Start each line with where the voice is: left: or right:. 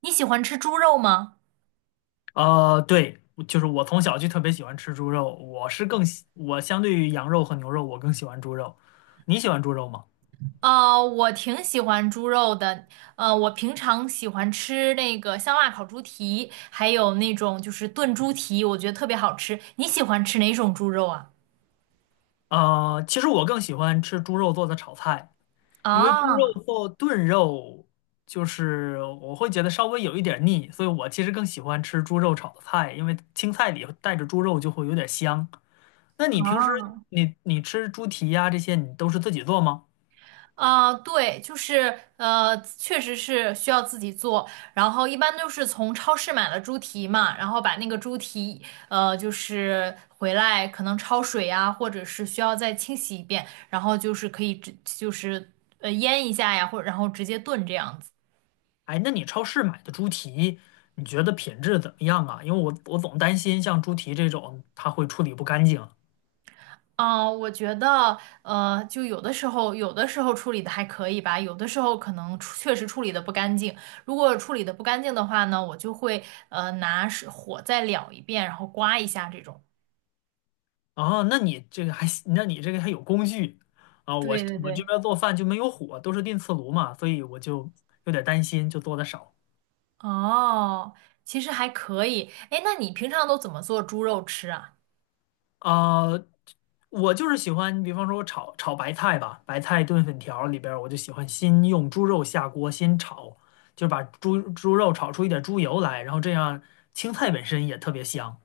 right: 你喜欢吃猪肉吗？
left: 对，就是我从小就特别喜欢吃猪肉，我是更喜，我相对于羊肉和牛肉，我更喜欢猪肉。你喜欢猪肉吗？
right: 我挺喜欢猪肉的。我平常喜欢吃那个香辣烤猪蹄，还有那种就是炖猪蹄，我觉得特别好吃。你喜欢吃哪种猪肉啊？
left: 其实我更喜欢吃猪肉做的炒菜，因为猪
right: 啊
left: 肉做炖肉，就是我会觉得稍微有一点儿腻，所以我其实更喜欢吃猪肉炒的菜，因为青菜里带着猪肉就会有点香。那你平时
right: 啊，
left: 你吃猪蹄呀、这些，你都是自己做吗？
right: 啊，对，就是确实是需要自己做，然后一般都是从超市买了猪蹄嘛，然后把那个猪蹄就是回来可能焯水呀，或者是需要再清洗一遍，然后就是可以直就是呃腌一下呀，或然后直接炖这样子。
left: 哎，那你超市买的猪蹄，你觉得品质怎么样啊？因为我总担心像猪蹄这种，它会处理不干净。
right: 嗯，我觉得，就有的时候，有的时候处理的还可以吧，有的时候可能确实处理的不干净。如果处理的不干净的话呢，我就会拿火再燎一遍，然后刮一下这种。
left: 啊。那你这个还行，那你这个还有工具啊？
right: 对对
left: 我这
right: 对。
left: 边做饭就没有火，都是电磁炉嘛，所以我就有点担心，就做的少。
right: 哦，其实还可以。哎，那你平常都怎么做猪肉吃啊？
left: 啊、我就是喜欢，比方说我炒炒白菜吧，白菜炖粉条里边儿我就喜欢先用猪肉下锅先炒，就把猪肉炒出一点猪油来，然后这样青菜本身也特别香。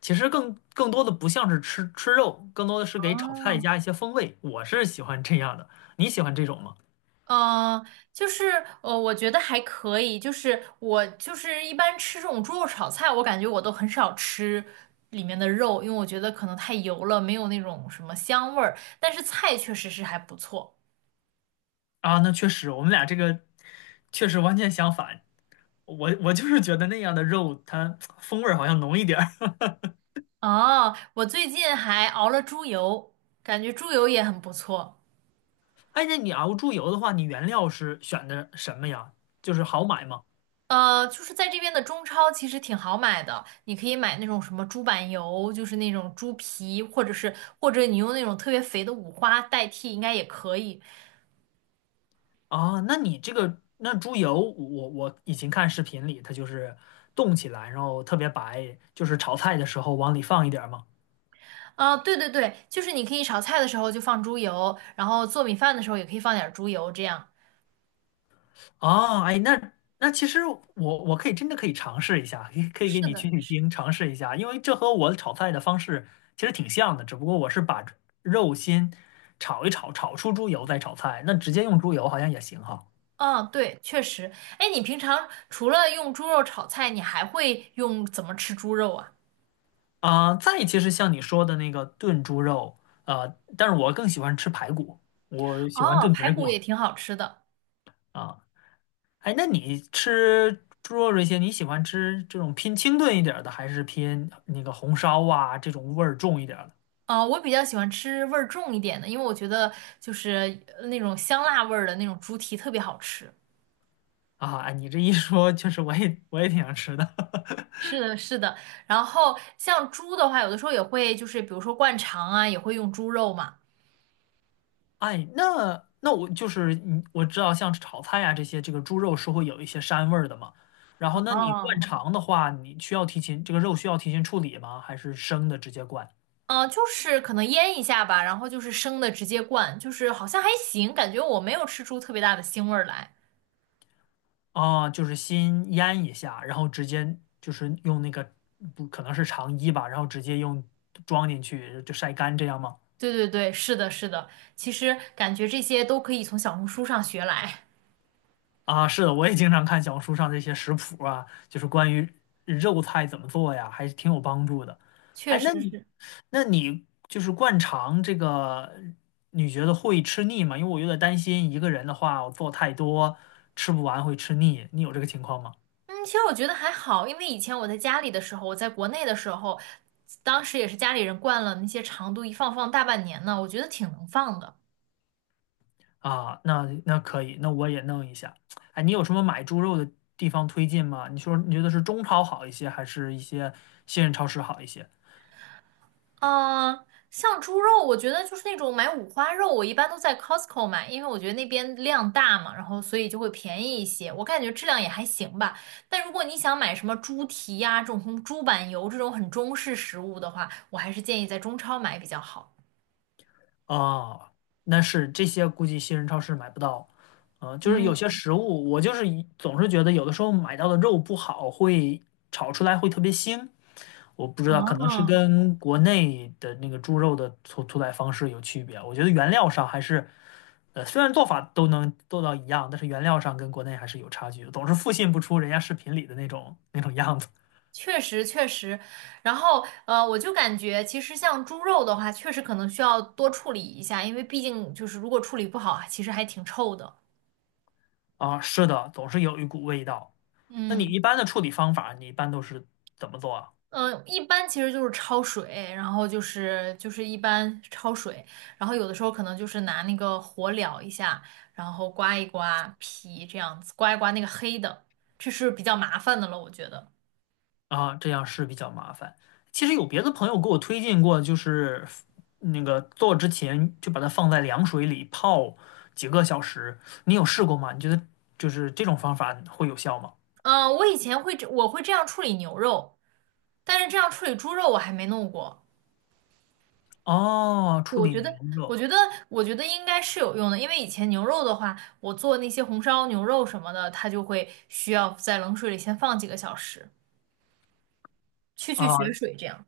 left: 其实更多的不像是吃吃肉，更多的是给炒菜
right: 哦，
left: 加一些风味。我是喜欢这样的，你喜欢这种吗？
right: 嗯，呃我觉得还可以。就是我就是一般吃这种猪肉炒菜，我感觉我都很少吃里面的肉，因为我觉得可能太油了，没有那种什么香味儿。但是菜确实是还不错。
left: 啊，那确实，我们俩这个确实完全相反。我就是觉得那样的肉它风味儿好像浓一点儿。
right: 哦，我最近还熬了猪油，感觉猪油也很不错。
left: 哎，那你熬猪油的话，你原料是选的什么呀？就是好买吗？
right: 就是在这边的中超其实挺好买的，你可以买那种什么猪板油，就是那种猪皮，或者你用那种特别肥的五花代替，应该也可以。
left: 啊，那你这个那猪油，我以前看视频里，它就是冻起来，然后特别白，就是炒菜的时候往里放一点儿嘛。
right: 啊，对，就是你可以炒菜的时候就放猪油，然后做米饭的时候也可以放点儿猪油，这样。
left: 哦，哎，那其实我可以真的可以尝试一下，可以可以
right: 是
left: 给你
right: 的，
left: 取取
right: 是，
left: 经，尝试一下，因为这和我炒菜的方式其实挺像的，只不过我是把肉先炒一炒，炒出猪油再炒菜，那直接用猪油好像也行哈。
right: 嗯，对，确实。哎，你平常除了用猪肉炒菜，你还会用怎么吃猪肉啊？
left: 再其实像你说的那个炖猪肉，但是我更喜欢吃排骨，我喜欢
right: 哦，
left: 炖排
right: 排
left: 骨
right: 骨也挺好吃的。
left: 啊。哎，那你吃猪肉这些，你喜欢吃这种偏清炖一点儿的，还是偏那个红烧啊这种味儿重一点儿的？
right: 啊，我比较喜欢吃味儿重一点的，因为我觉得那种香辣味儿的那种猪蹄特别好吃。
left: 啊，哎你这一说，确实我也挺想吃的。
right: 是的，是的。然后像猪的话，有的时候也会就是比如说灌肠啊，也会用猪肉嘛。
left: 哎，那我就是你，我知道像炒菜呀这些，这个猪肉是会有一些膻味儿的嘛。然后，那你灌
right: 哦
left: 肠的话，你需要提前这个肉需要提前处理吗？还是生的直接灌？
right: 就是可能腌一下吧，然后就是生的直接灌，就是好像还行，感觉我没有吃出特别大的腥味儿来。
left: 啊，就是先腌一下，然后直接就是用那个不可能是肠衣吧，然后直接用装进去就晒干这样吗？
right: 对，是的，是的，其实感觉这些都可以从小红书上学来，
left: 啊，是的，我也经常看小红书上这些食谱啊，就是关于肉菜怎么做呀，还是挺有帮助的。
right: 确
left: 哎，
right: 实
left: 那你
right: 是。
left: 那你就是灌肠这个，你觉得会吃腻吗？因为我有点担心一个人的话，我做太多吃不完会吃腻。你有这个情况吗？
right: 嗯，其实我觉得还好，因为以前我在家里的时候，我在国内的时候，当时也是家里人灌了那些长度，一放放大半年呢，我觉得挺能放的。
left: 啊，那那可以，那我也弄一下。哎，你有什么买猪肉的地方推荐吗？你说你觉得是中超好一些，还是一些信任超市好一些？
right: 呃，像猪肉，我觉得就是那种买五花肉，我一般都在 Costco 买，因为我觉得那边量大嘛，然后所以就会便宜一些。我感觉质量也还行吧。但如果你想买什么猪蹄呀、这种猪板油这种很中式食物的话，我还是建议在中超买比较好。
left: 啊，那是这些估计新人超市买不到，啊，就是有些
right: 嗯，
left: 食物，我就是一总是觉得有的时候买到的肉不好，会炒出来会特别腥，我不知道，可能是
right: 哦，
left: 跟国内的那个猪肉的屠宰方式有区别。我觉得原料上还是，虽然做法都能做到一样，但是原料上跟国内还是有差距的总是复现不出人家视频里的那种样子
right: 确实。然后我就感觉其实像猪肉的话，确实可能需要多处理一下，因为毕竟就是如果处理不好啊，其实还挺臭的。
left: 啊。是的，总是有一股味道。那你
right: 嗯。
left: 一般的处理方法，你一般都是怎么做啊？
right: 嗯，一般其实就是焯水，然后一般焯水，然后有的时候可能就是拿那个火燎一下，然后刮一刮皮这样子，刮一刮那个黑的，这是比较麻烦的了，我觉得。
left: 啊，这样是比较麻烦。其实有别的朋友给我推荐过，就是那个做之前就把它放在凉水里泡几个小时。你有试过吗？你觉得就是这种方法会有效吗？
right: 嗯，我以前会这样处理牛肉，但是这样处理猪肉我还没弄过。
left: 哦，处
right: 我
left: 理
right: 觉
left: 牛
right: 得，我
left: 肉
right: 觉得，我觉得应该是有用的，因为以前牛肉的话，我做那些红烧牛肉什么的，它就会需要在冷水里先放几个小时，去
left: 啊，
right: 血水这样。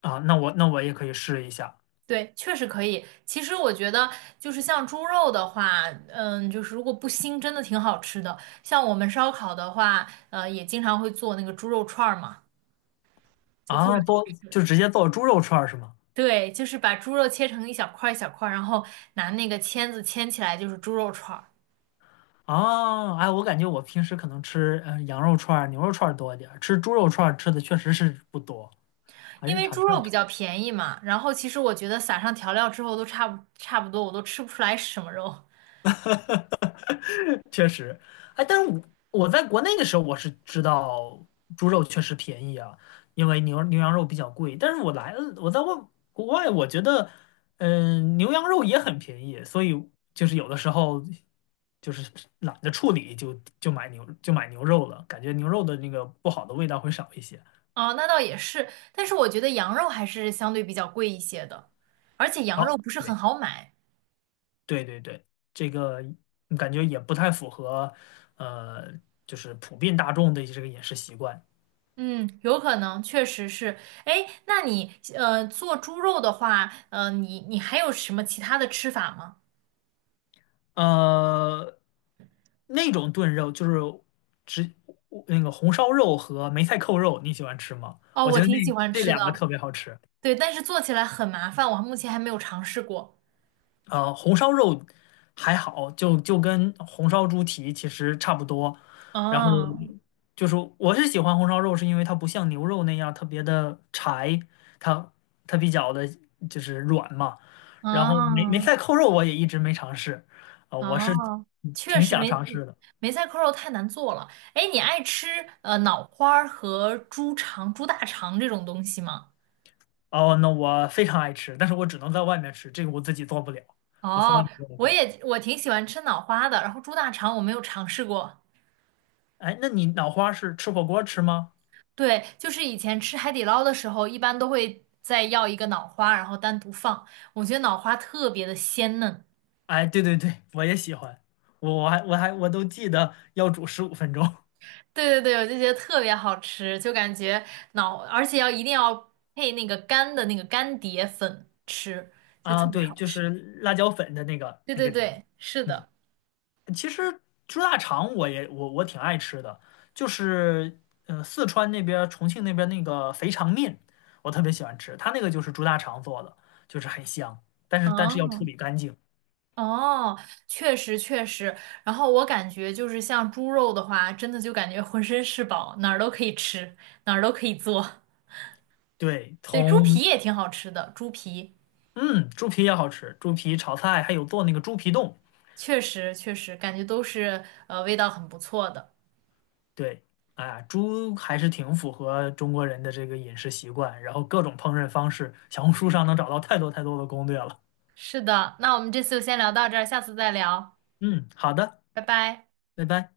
left: 啊，那我也可以试一下
right: 对，确实可以。其实我觉得，就是像猪肉的话，嗯，就是如果不腥，真的挺好吃的。像我们烧烤的话，也经常会做那个猪肉串儿嘛，就特别
left: 啊，
right: 好
left: 多
right: 吃。
left: 就直接做猪肉串儿是吗？
right: 对，就是把猪肉切成一小块儿一小块儿，然后拿那个签子签起来，就是猪肉串儿。
left: 啊，哎，我感觉我平时可能吃羊肉串儿、牛肉串儿多一点儿，吃猪肉串儿吃的确实是不多，还
right: 因
left: 是
right: 为
left: 炒
right: 猪
left: 菜
right: 肉比
left: 吃。
right: 较便宜嘛，然后其实我觉得撒上调料之后都差不多，我都吃不出来是什么肉。
left: 确实，哎，但是我在国内的时候，我是知道猪肉确实便宜啊，因为牛羊肉比较贵。但是我来了，我在外国外，我觉得，嗯、牛羊肉也很便宜，所以就是有的时候就是懒得处理就，就买牛肉了，感觉牛肉的那个不好的味道会少一些。
right: 哦，那倒也是，但是我觉得羊肉还是相对比较贵一些的，而且羊肉
left: 哦，
right: 不是很
left: 对
right: 好买。
left: 对对对，这个感觉也不太符合，呃，就是普遍大众的这个饮食习惯。
right: 嗯，有可能，确实是。哎，那你做猪肉的话，你还有什么其他的吃法吗？
left: 呃，那种炖肉就是只那个红烧肉和梅菜扣肉，你喜欢吃吗？
right: 哦，
left: 我
right: 我
left: 觉得那
right: 挺喜欢
left: 这
right: 吃
left: 两个
right: 的，
left: 特别好吃。
right: 对，但是做起来很麻烦，我目前还没有尝试过。
left: 呃，红烧肉还好，就跟红烧猪蹄其实差不多。然后
right: 哦，
left: 就是我是喜欢红烧肉，是因为它不像牛肉那样特别的柴，它它比较的就是软嘛。然后梅梅
right: 哦，
left: 菜扣肉我也一直没尝试，我是
right: 哦，确
left: 挺
right: 实
left: 想
right: 梅
left: 尝试的。
right: 梅菜扣肉太难做了。哎，你爱吃脑花儿和猪肠、猪大肠这种东西吗？
left: 哦，那我非常爱吃，但是我只能在外面吃，这个我自己做不了，我从来
right: 哦，
left: 没做
right: 我
left: 过。
right: 也我挺喜欢吃脑花的，然后猪大肠我没有尝试过。
left: 哎，那你脑花是吃火锅吃吗？
right: 对，就是以前吃海底捞的时候，一般都会再要一个脑花，然后单独放。我觉得脑花特别的鲜嫩，
left: 哎，对对对，我也喜欢，我都记得要煮15分钟
right: 对，我就觉得特别好吃，就感觉脑，而且一定要配那个干的那个干碟粉吃，就
left: 啊。
right: 特别
left: 对，
right: 好
left: 就
right: 吃。
left: 是辣椒粉的那个
right: 对
left: 那
right: 对
left: 个底。
right: 对，是
left: 嗯，
right: 的。
left: 其实猪大肠我也我我挺爱吃的，就是嗯四川那边儿重庆那边儿那个肥肠面，我特别喜欢吃，它那个就是猪大肠做的，就是很香，但是要处
right: 哦
left: 理干净。
right: 哦，确实。然后我感觉就是像猪肉的话，真的就感觉浑身是宝，哪儿都可以吃，哪儿都可以做。
left: 对，
right: 对，猪
left: 从
right: 皮也挺好吃的，猪皮。
left: 嗯，猪皮也好吃，猪皮炒菜还有做那个猪皮冻。
right: 确实，感觉都是味道很不错的。
left: 对，哎呀，猪还是挺符合中国人的这个饮食习惯，然后各种烹饪方式，小红书上能找到太多太多的攻略了。
right: 是的，那我们这次就先聊到这儿，下次再聊，
left: 嗯，好的，
right: 拜拜。
left: 拜拜。